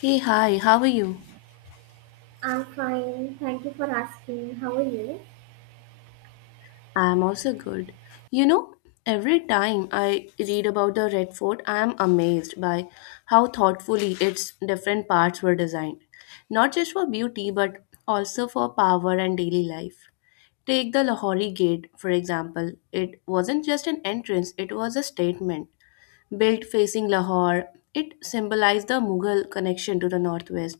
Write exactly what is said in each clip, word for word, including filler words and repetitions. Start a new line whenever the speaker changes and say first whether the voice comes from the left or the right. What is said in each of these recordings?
left: Hey, hi, how are you?
right: I'm fine. Thank you for asking. How are you?
left: I'm also good. You know, every time I read about the Red Fort, I am amazed by how thoughtfully its different parts were designed, not just for beauty, but also for power and daily life. Take the Lahori Gate, for example. It wasn't just an entrance, it was a statement. Built facing Lahore, it symbolized the Mughal connection to the northwest,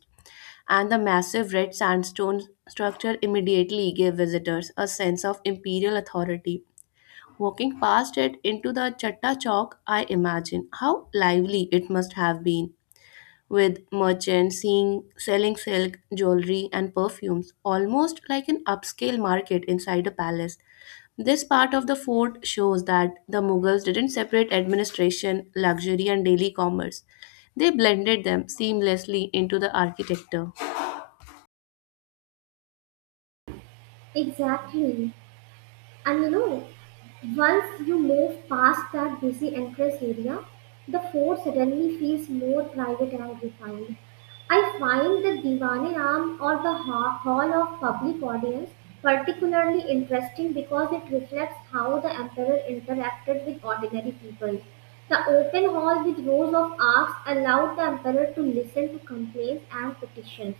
left: and the massive red sandstone structure immediately gave visitors a sense of imperial authority. Walking past it into the Chatta Chowk, I imagine how lively it must have been, with merchants seeing, selling silk, jewelry, and perfumes, almost like an upscale market inside a palace. This part of the fort shows that the Mughals didn't separate administration, luxury, and daily commerce. They blended them seamlessly into the architecture.
right: Exactly. And you know, once you move past that busy entrance area, the fort suddenly feels more private and refined. I find the Diwani Ram or the ha- Hall of Public Audience particularly interesting because it reflects how the emperor interacted with ordinary people. The open hall with rows of arcs allowed the emperor to listen to complaints and petitions,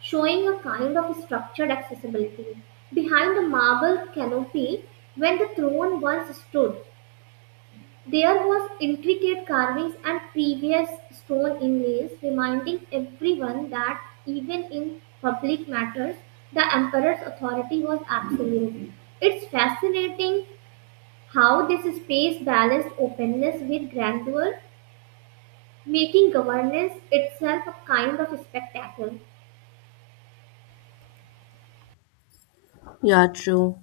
right: showing a kind of structured accessibility. Behind the marble canopy, when the throne once stood, there was intricate carvings and previous stone inlays, reminding everyone that even in public matters, the emperor's authority was absolute. It's fascinating how this space balanced openness with grandeur, making governance itself a kind of spectacle.
left: Yeah, true.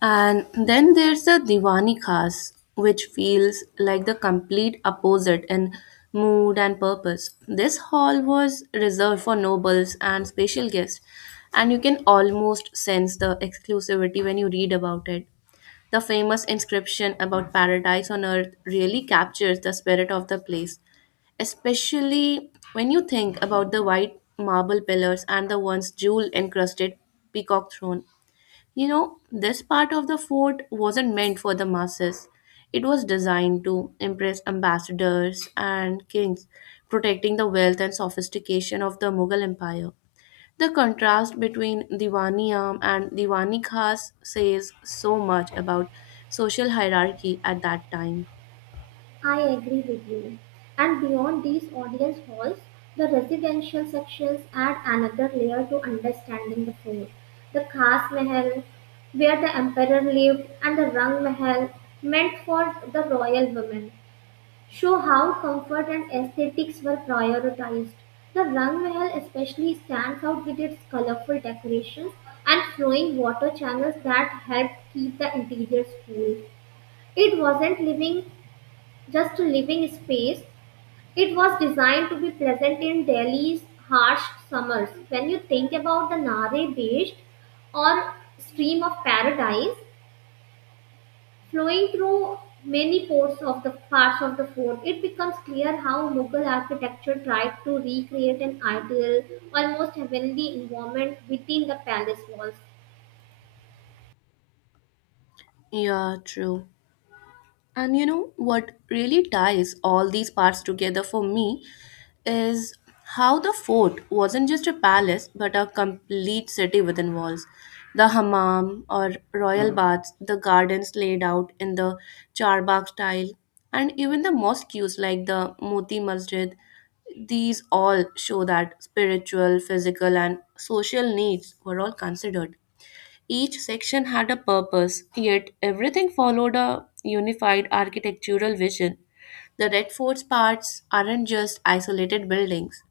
left: And then there's the Diwani Khas, which feels like the complete opposite in mood and purpose. This hall was reserved for nobles and special guests, and you can almost sense the exclusivity when you read about it. The famous inscription about paradise on earth really captures the spirit of the place, especially when you think about the white marble pillars and the once jewel encrusted peacock throne. You know, this part of the fort wasn't meant for the masses. It was designed to impress ambassadors and kings, protecting the wealth and sophistication of the Mughal Empire. The contrast between Diwaniyam and Diwani Khas says so much about social hierarchy at that time.
right: I agree with you. And beyond these audience halls, the residential sections add another layer to understanding the fort. The Khas Mahal, where the emperor lived, and the Rang Mahal, meant for the royal women, show how comfort and aesthetics were prioritized. The Rang Mahal especially stands out with its colorful decorations and flowing water channels that helped keep the interiors cool. It wasn't living just a living space. It was designed to be pleasant in Delhi's harsh summers. When you think about the Nare Beach or stream of paradise flowing through many ports of the parts of the fort, it becomes clear how Mughal architecture tried to recreate an ideal, almost heavenly environment within the palace walls.
left: Yeah, true. And you know what really ties all these parts together for me is how the fort wasn't just a palace but a complete city within walls. The hammam or royal baths, the gardens laid out in the charbagh style, and even the mosques like the Moti Masjid, these all show that spiritual, physical, and social needs were all considered. Each section had a purpose, yet everything followed a unified architectural vision. The Red Fort's parts aren't just isolated buildings.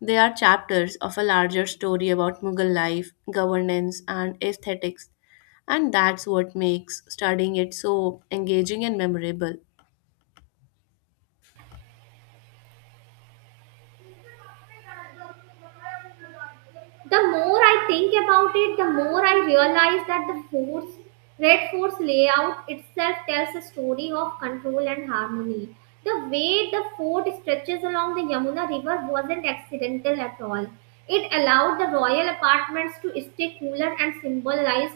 left: They are chapters of a larger story about Mughal life, governance, and aesthetics, and that's what makes studying it so engaging and memorable.
right: The more I think about it, the more I realize that the forts, Red Fort's layout itself tells a story of control and harmony. The way the fort stretches along the Yamuna River wasn't accidental at all. It allowed the royal apartments to stay cooler and symbolized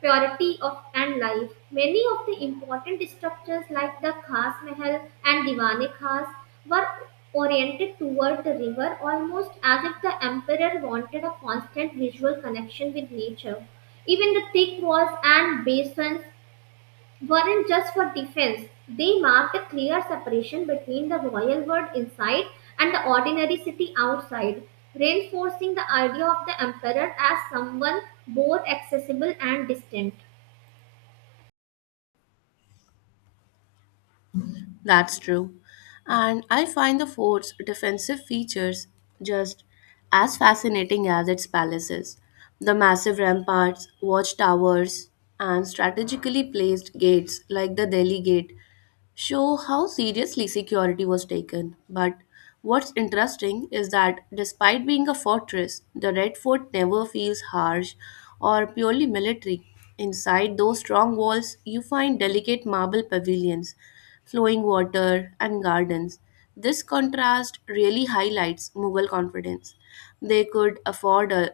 right: purity of and life. Many of the important structures like the Khas Mahal and Diwane Khas were oriented toward the river, almost as if the emperor wanted a constant visual connection with nature. Even the thick walls and basins weren't just for defense, they marked a clear separation between the royal world inside and the ordinary city outside, reinforcing the idea of the emperor as someone both accessible and distant.
left: That's true. And I find the fort's defensive features just as fascinating as its palaces. The massive ramparts, watchtowers, and strategically placed gates like the Delhi Gate show how seriously security was taken. But what's interesting is that despite being a fortress, the Red Fort never feels harsh or purely military. Inside those strong walls, you find delicate marble pavilions, flowing water, and gardens. This contrast really highlights Mughal confidence. They could afford a,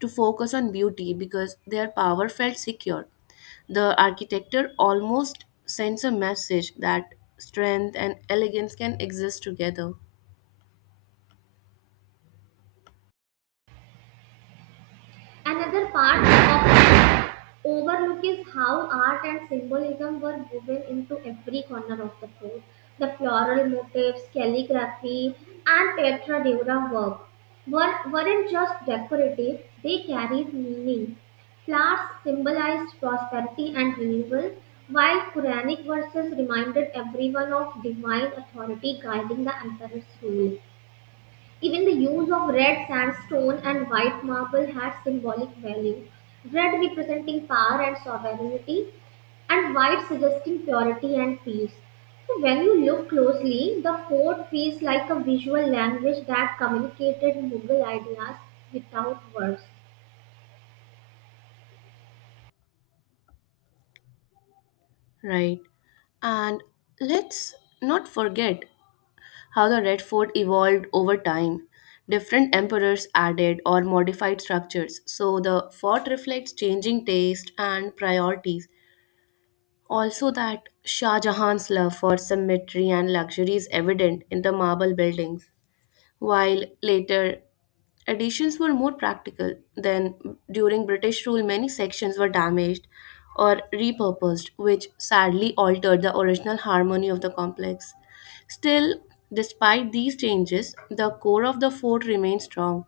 left: to focus on beauty because their power felt secure. The architecture almost sends a message that strength and elegance can exist together.
right: Another part of overlook is how art and symbolism were woven into every corner of the fort. The floral motifs, calligraphy, and tetra dura work were, weren't just decorative, they carried meaning. Flowers symbolized prosperity and renewal, while Quranic verses reminded everyone of divine authority guiding the emperor's rule. Even the use of red sandstone and white marble had symbolic value. Red representing power and sovereignty, and white suggesting purity and peace. So when you look closely, the fort feels like a visual language that communicated Mughal ideas without words.
left: Right. And let's not forget how the Red Fort evolved over time. Different emperors added or modified structures, so the fort reflects changing taste and priorities. Also, that Shah Jahan's love for symmetry and luxury is evident in the marble buildings, while later additions were more practical. Than during British rule, many sections were damaged or repurposed, which sadly altered the original harmony of the complex. Still, despite these changes, the core of the fort remains strong,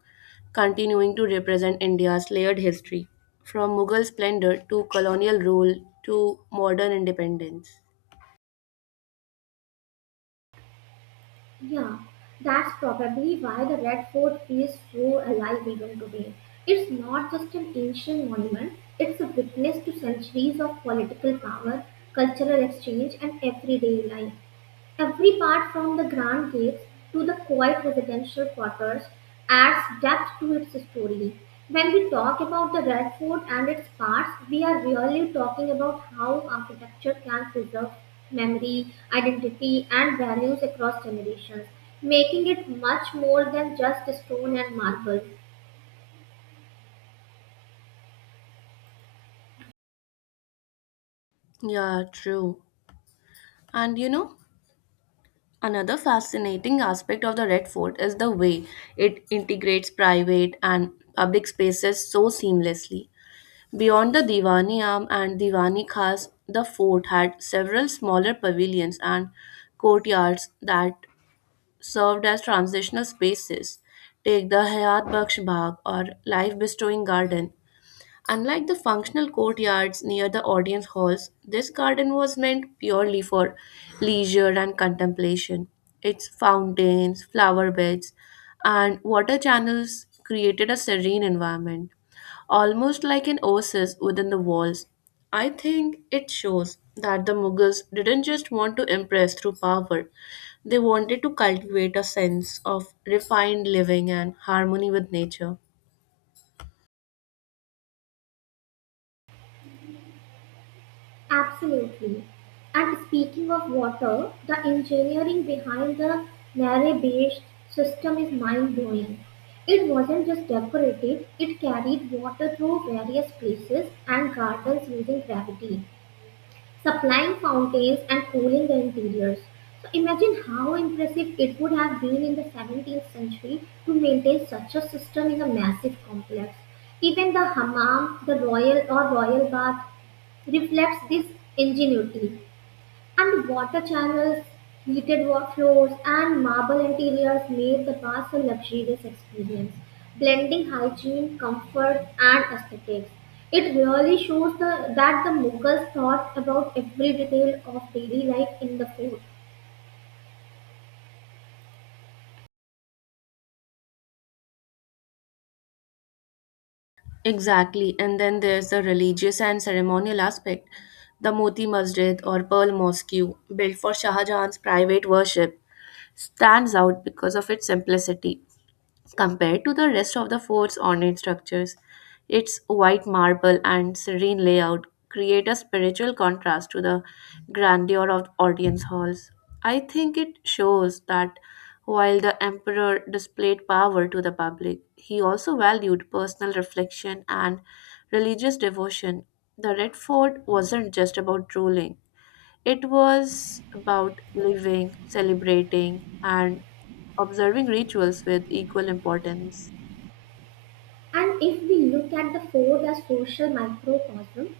left: continuing to represent India's layered history, from Mughal splendor to colonial rule to modern independence.
right: Yeah, that's probably why the Red Fort feels so alive even today. It's not just an ancient monument, it's a witness to centuries of political power, cultural exchange, and everyday life. Every part, from the grand gates to the quiet residential quarters, adds depth to its story. When we talk about the Red Fort and its parts, we are really talking about how architecture can preserve memory, identity, and values across generations, making it much more than just stone and marble.
left: Yeah, true. And you know, another fascinating aspect of the Red Fort is the way it integrates private and public spaces so seamlessly. Beyond the Diwani am and Diwani Khas, the fort had several smaller pavilions and courtyards that served as transitional spaces. Take the Hayat Baksh Bagh or life bestowing garden. Unlike the functional courtyards near the audience halls, this garden was meant purely for leisure and contemplation. Its fountains, flower beds, and water channels created a serene environment, almost like an oasis within the walls. I think it shows that the Mughals didn't just want to impress through power, they wanted to cultivate a sense of refined living and harmony with nature.
right: Absolutely. And speaking of water, the engineering behind the Nare-based system is mind-blowing. It wasn't just decorative, it carried water through various places and gardens using gravity, supplying fountains and cooling the interiors. So imagine how impressive it would have been in the seventeenth century to maintain such a system in a massive complex. Even the hammam, the royal or royal bath, reflects this ingenuity. And water channels, heated wa- floors, and marble interiors made the bath a luxurious experience, blending hygiene, comfort, and aesthetics. It really shows the, that the Mughals thought about every detail of daily life in the fort.
left: Exactly. And then there's the religious and ceremonial aspect. The Moti Masjid or Pearl Mosque, built for Shah Jahan's private worship, stands out because of its simplicity. Compared to the rest of the fort's ornate structures, its white marble and serene layout create a spiritual contrast to the grandeur of audience halls. I think it shows that while the emperor displayed power to the public, he also valued personal reflection and religious devotion. The Red Fort wasn't just about ruling, it was about living, celebrating, and observing rituals with equal importance.
right: And if we look at the fort as social microcosm,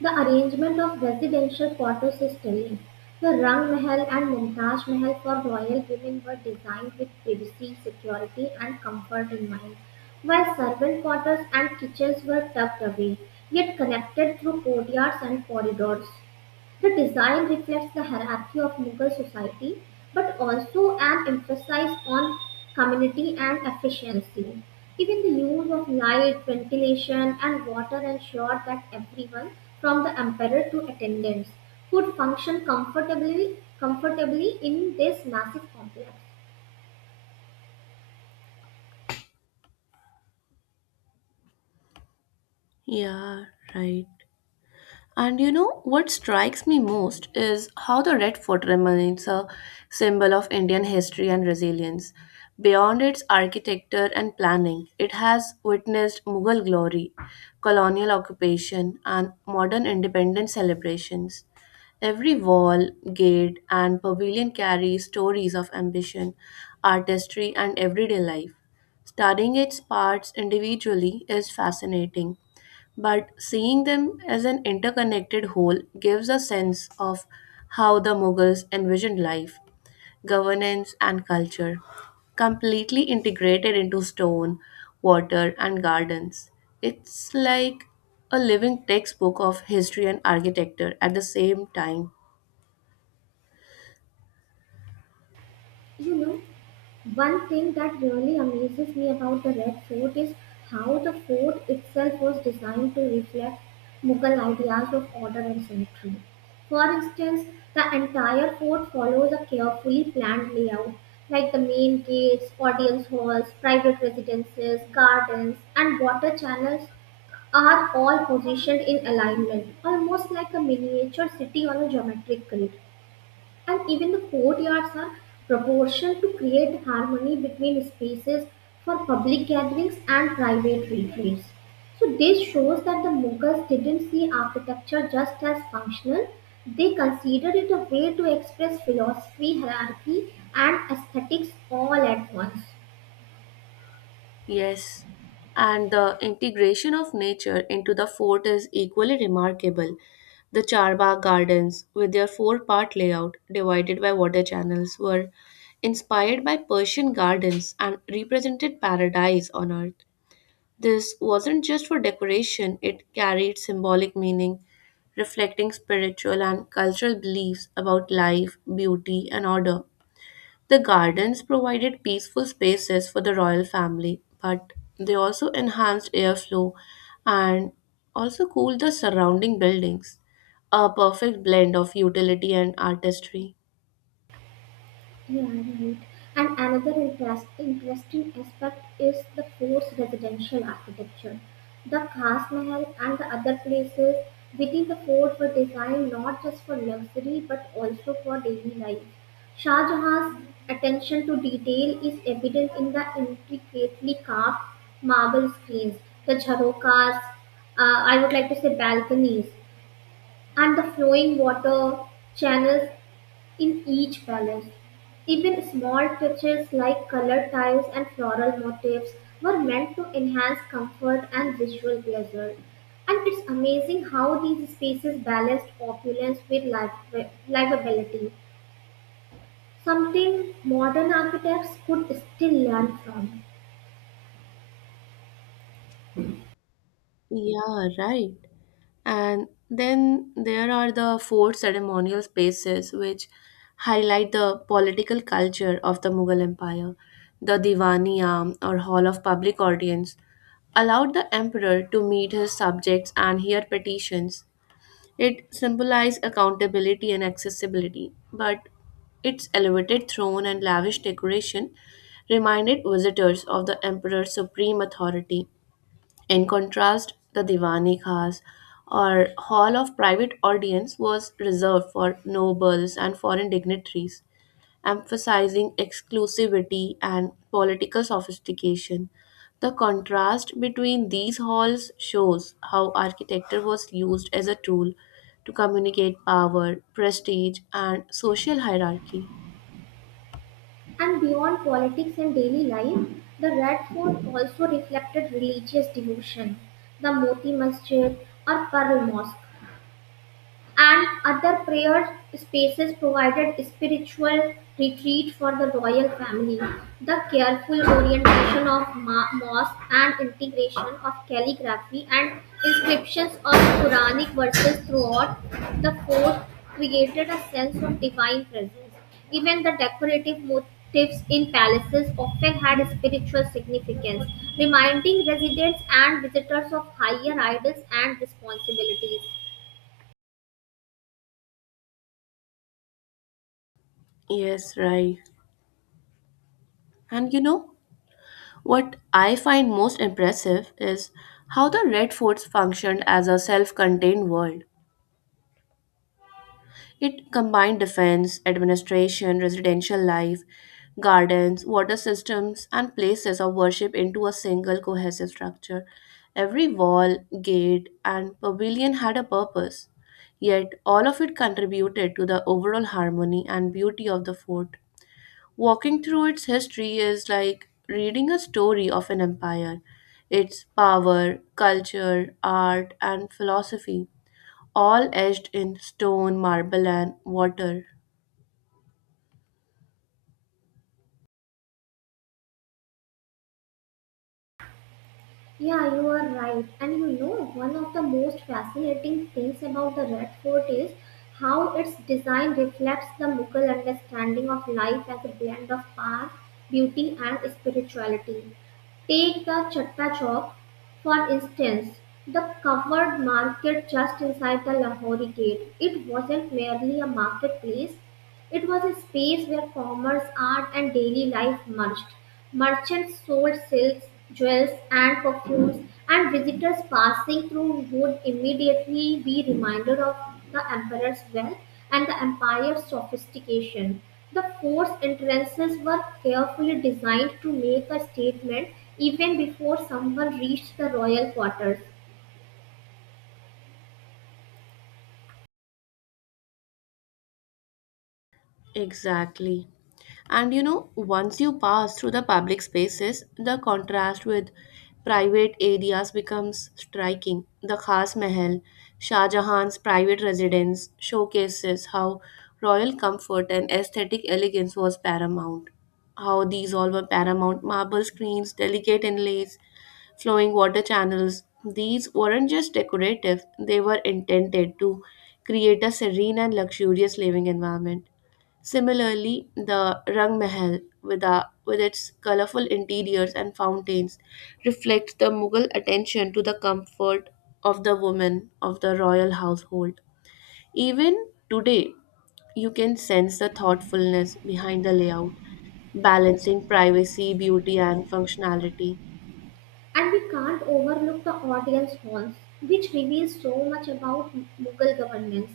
right: the arrangement of residential quarter system, the Rang Mahal and Mumtaz Mahal for royal women were designed with privacy, security, and comfort in mind, while servant quarters and kitchens were tucked away, yet connected through courtyards and corridors. The design reflects the hierarchy of Mughal society but also an emphasis on community and efficiency. Even the use of light, ventilation, and water ensured that everyone, from the emperor to attendants, could function comfortably, comfortably in this massive complex.
left: Yeah, right. And you know what strikes me most is how the Red Fort remains a symbol of Indian history and resilience. Beyond its architecture and planning, it has witnessed Mughal glory, colonial occupation, and modern independence celebrations. Every wall, gate, and pavilion carries stories of ambition, artistry, and everyday life. Studying its parts individually is fascinating, but seeing them as an interconnected whole gives a sense of how the Mughals envisioned life, governance, and culture, completely integrated into stone, water, and gardens. It's like a living textbook of history and architecture at the same time.
right: You know, one thing that really amazes me about the Red Fort is how the fort itself was designed to reflect Mughal ideas of order and symmetry. For instance, the entire fort follows a carefully planned layout, like the main gates, audience halls, private residences, gardens, and water channels are all positioned in alignment, almost like a miniature city on a geometric grid, and even the courtyards are proportioned to create harmony between spaces for public gatherings and private retreats. So, this shows that the Mughals didn't see architecture just as functional, they considered it a way to express philosophy, hierarchy, and aesthetics all at once.
left: Yes, and the integration of nature into the fort is equally remarkable. The Charbagh Gardens, with their four part layout divided by water channels, were inspired by Persian gardens and represented paradise on earth. This wasn't just for decoration, it carried symbolic meaning, reflecting spiritual and cultural beliefs about life, beauty, and order. The gardens provided peaceful spaces for the royal family, but they also enhanced airflow and also cooled the surrounding buildings. A perfect blend of utility and artistry.
right: Yeah, right. And another interest, interesting aspect is the forced residential architecture. The Khas Mahal and the other places within the fort were designed not just for luxury but also for daily life. Shah Jahan's attention to detail is evident in the intricately carved marble screens, the jharokas, uh, I would like to say balconies, and the flowing water channels in each palace. Even small touches like colored tiles and floral motifs were meant to enhance comfort and visual pleasure. And it's amazing how these spaces balanced opulence with liv- livability, something modern architects could still learn from.
left: Yeah, right. And then there are the four ceremonial spaces which highlight the political culture of the Mughal Empire. The Diwaniya or Hall of Public Audience allowed the emperor to meet his subjects and hear petitions. It symbolized accountability and accessibility, but its elevated throne and lavish decoration reminded visitors of the emperor's supreme authority. In contrast, the Diwani Khas or hall of private audience was reserved for nobles and foreign dignitaries, emphasizing exclusivity and political sophistication. The contrast between these halls shows how architecture was used as a tool to communicate power, prestige, and social hierarchy.
right: And beyond politics and daily life, the Red Fort also reflected religious devotion. The Moti Masjid or Pearl Mosque and other prayer spaces provided spiritual retreat for the royal family. The careful orientation of ma- mosque and integration of calligraphy and inscriptions of Quranic verses throughout the fort created a sense of divine presence. Even the decorative motifs in palaces often had spiritual significance, reminding residents and visitors of higher ideals and responsibilities.
left: Yes, right. And you know, what I find most impressive is how the Red Forts functioned as a self contained world. It combined defense, administration, residential life, gardens, water systems, and places of worship into a single cohesive structure. Every wall, gate, and pavilion had a purpose, yet all of it contributed to the overall harmony and beauty of the fort. Walking through its history is like reading a story of an empire, its power, culture, art, and philosophy, all etched in stone, marble, and water.
right: Yeah, you are right. And you know, one of the most fascinating things about the Red Fort is how its design reflects the Mughal understanding of life as a blend of power, beauty, and spirituality. Take the Chatta Chowk, for instance. The covered market just inside the Lahori gate. It wasn't merely a marketplace, it was a space where commerce, art, and daily life merged. Merchants sold silks, jewels, and perfumes, and visitors passing through would immediately be reminded of the emperor's wealth and the empire's sophistication. The force entrances were carefully designed to make a statement even before someone reached the royal quarters.
left: Exactly. And you know, once you pass through the public spaces, the contrast with private areas becomes striking. The Khas Mahal, Shah Jahan's private residence, showcases how royal comfort and aesthetic elegance was paramount. How these all were paramount marble screens, delicate inlays, flowing water channels. These weren't just decorative, they were intended to create a serene and luxurious living environment. Similarly, the Rang Mahal, with, a, with its colorful interiors and fountains, reflects the Mughal attention to the comfort of the women of the royal household. Even today, you can sense the thoughtfulness behind the layout, balancing privacy, beauty, and functionality.
right: And we can't overlook the audience halls, which reveals so much about Mughal governance.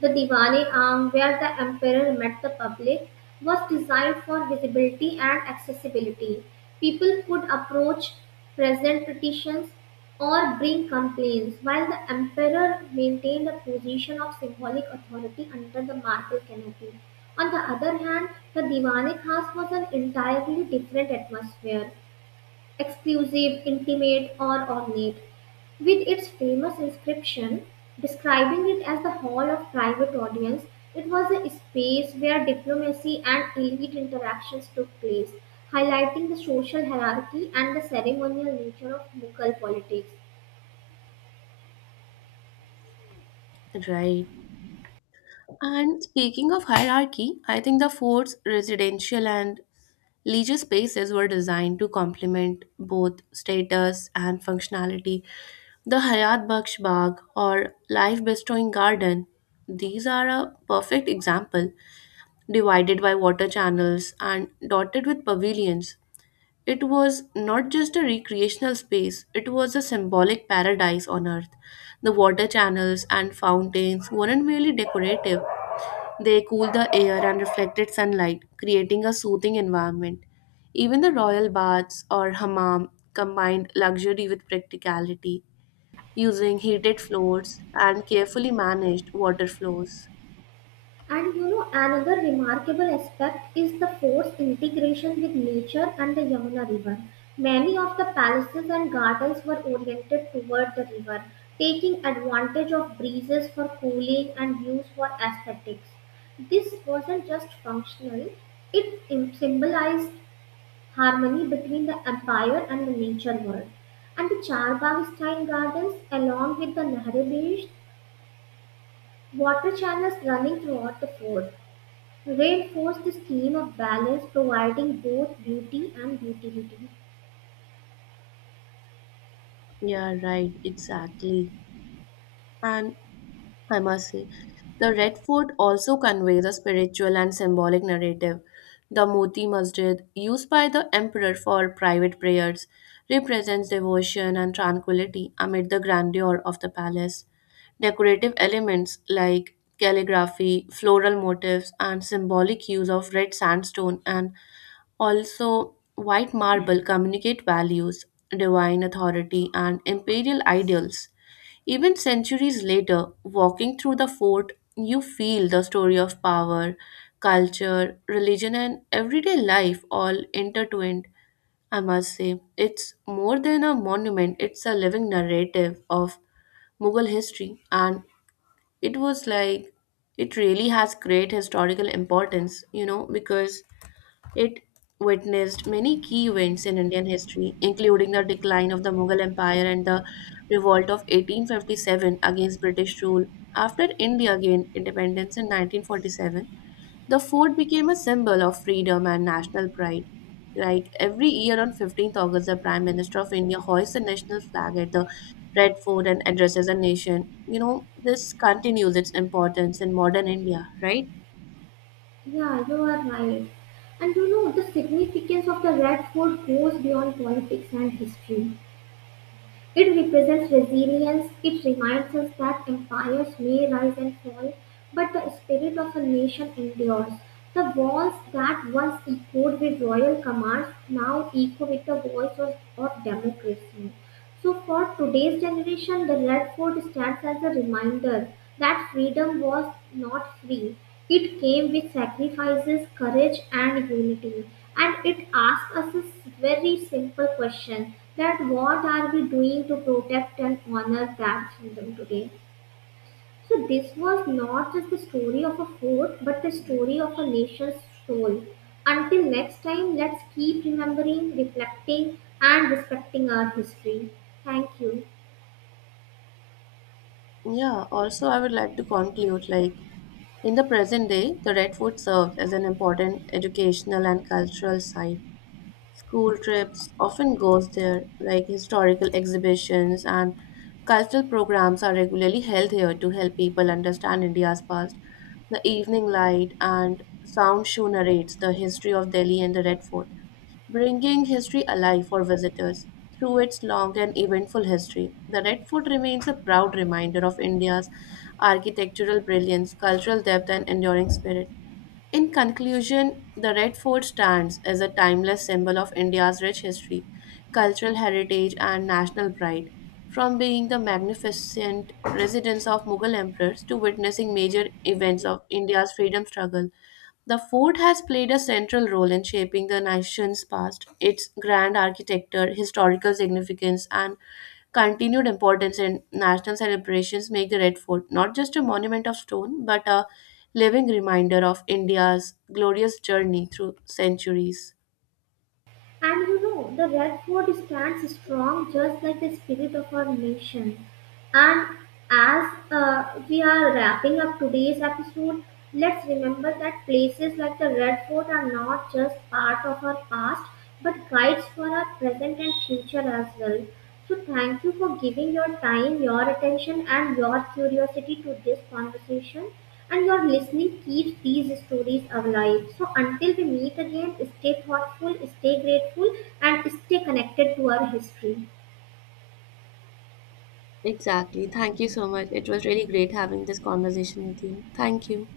right: The Diwali arm, where the emperor met the public, was designed for visibility and accessibility. People could approach, present petitions, or bring complaints, while the emperor maintained a position of symbolic authority under the marble canopy. On the other hand, the Diwali Khas was an entirely different atmosphere, exclusive, intimate, or ornate, with its famous inscription describing it as the hall of private audience. It was a space where diplomacy and elite interactions took place, highlighting the social hierarchy and the ceremonial nature of Mughal politics.
left: Right. And speaking of hierarchy, I think the fort's residential and leisure spaces were designed to complement both status and functionality. The Hayat Baksh Bagh or Life Bestowing Garden, these are a perfect example. Divided by water channels and dotted with pavilions, it was not just a recreational space, it was a symbolic paradise on earth. The water channels and fountains weren't merely decorative, they cool the air and reflected sunlight, creating a soothing environment. Even the royal baths or hammam combined luxury with practicality, using heated floors and carefully managed water flows.
right: And you know, another remarkable aspect is the forced integration with nature and the Yamuna River. Many of the palaces and gardens were oriented toward the river, taking advantage of breezes for cooling and views for aesthetics. This wasn't just functional, it im- symbolized harmony between the empire and the nature world. And the Charbagh style gardens, along with the Nehru Beach, water channels running throughout the fort, reinforce the scheme of balance, providing both beauty and utility.
left: Yeah, right, exactly. And I must say, the Red Fort also conveys a spiritual and symbolic narrative. The Moti Masjid, used by the emperor for private prayers, represents devotion and tranquility amid the grandeur of the palace. Decorative elements like calligraphy, floral motifs, and symbolic use of red sandstone and also white marble communicate values, divine authority, and imperial ideals. Even centuries later, walking through the fort, you feel the story of power, culture, religion, and everyday life all intertwined. I must say, it's more than a monument, it's a living narrative of Mughal history, and it was like it really has great historical importance, you know, because it witnessed many key events in Indian history, including the decline of the Mughal Empire and the revolt of eighteen fifty-seven against British rule. After India gained independence in nineteen forty-seven, the fort became a symbol of freedom and national pride. Like every year on fifteenth August, the Prime Minister of India hoists the national flag at the Red Fort and addresses the nation. You know, this continues its importance in modern India, right?
right: Yeah, you are right. And you know, the significance of the red fort goes beyond politics and history. It represents resilience, it reminds us that empires may rise and fall, but the spirit of a nation endures. The walls that once echoed with royal commands now echo with the voice of, of democracy. So, for today's generation, the Red Fort stands as a reminder that freedom was not free. It came with sacrifices, courage, and unity. And it asks us a very simple question that what are we doing to protect and honor that freedom today? So this was not just the story of a fort, but the story of a nation's soul. Until next time, let's keep remembering, reflecting, and respecting our history. Thank you.
left: Yeah, also, I would like to conclude, like, in the present day, the Red Fort serves as an important educational and cultural site. School trips often goes there, like historical exhibitions and cultural programs are regularly held here to help people understand India's past. The evening light and sound show narrates the history of Delhi and the Red Fort, bringing history alive for visitors. Through its long and eventful history, the Red Fort remains a proud reminder of India's architectural brilliance, cultural depth, and enduring spirit. In conclusion, the Red Fort stands as a timeless symbol of India's rich history, cultural heritage, and national pride. From being the magnificent residence of Mughal emperors to witnessing major events of India's freedom struggle, the fort has played a central role in shaping the nation's past. Its grand architecture, historical significance, and continued importance in national celebrations make the Red Fort not just a monument of stone, but a living reminder of India's glorious journey through centuries.
right: And you know, the Red Fort stands strong just like the spirit of our nation. And as uh, we are wrapping up today's episode, let's remember that places like the Red Fort are not just part of our past, but guides for our present and future as well. So, thank you for giving your time, your attention, and your curiosity to this conversation. And your listening keeps these stories alive. So, until we meet again, stay thoughtful, stay grateful, and stay connected to our history.
left: Exactly. Thank you so much. It was really great having this conversation with you. Thank you.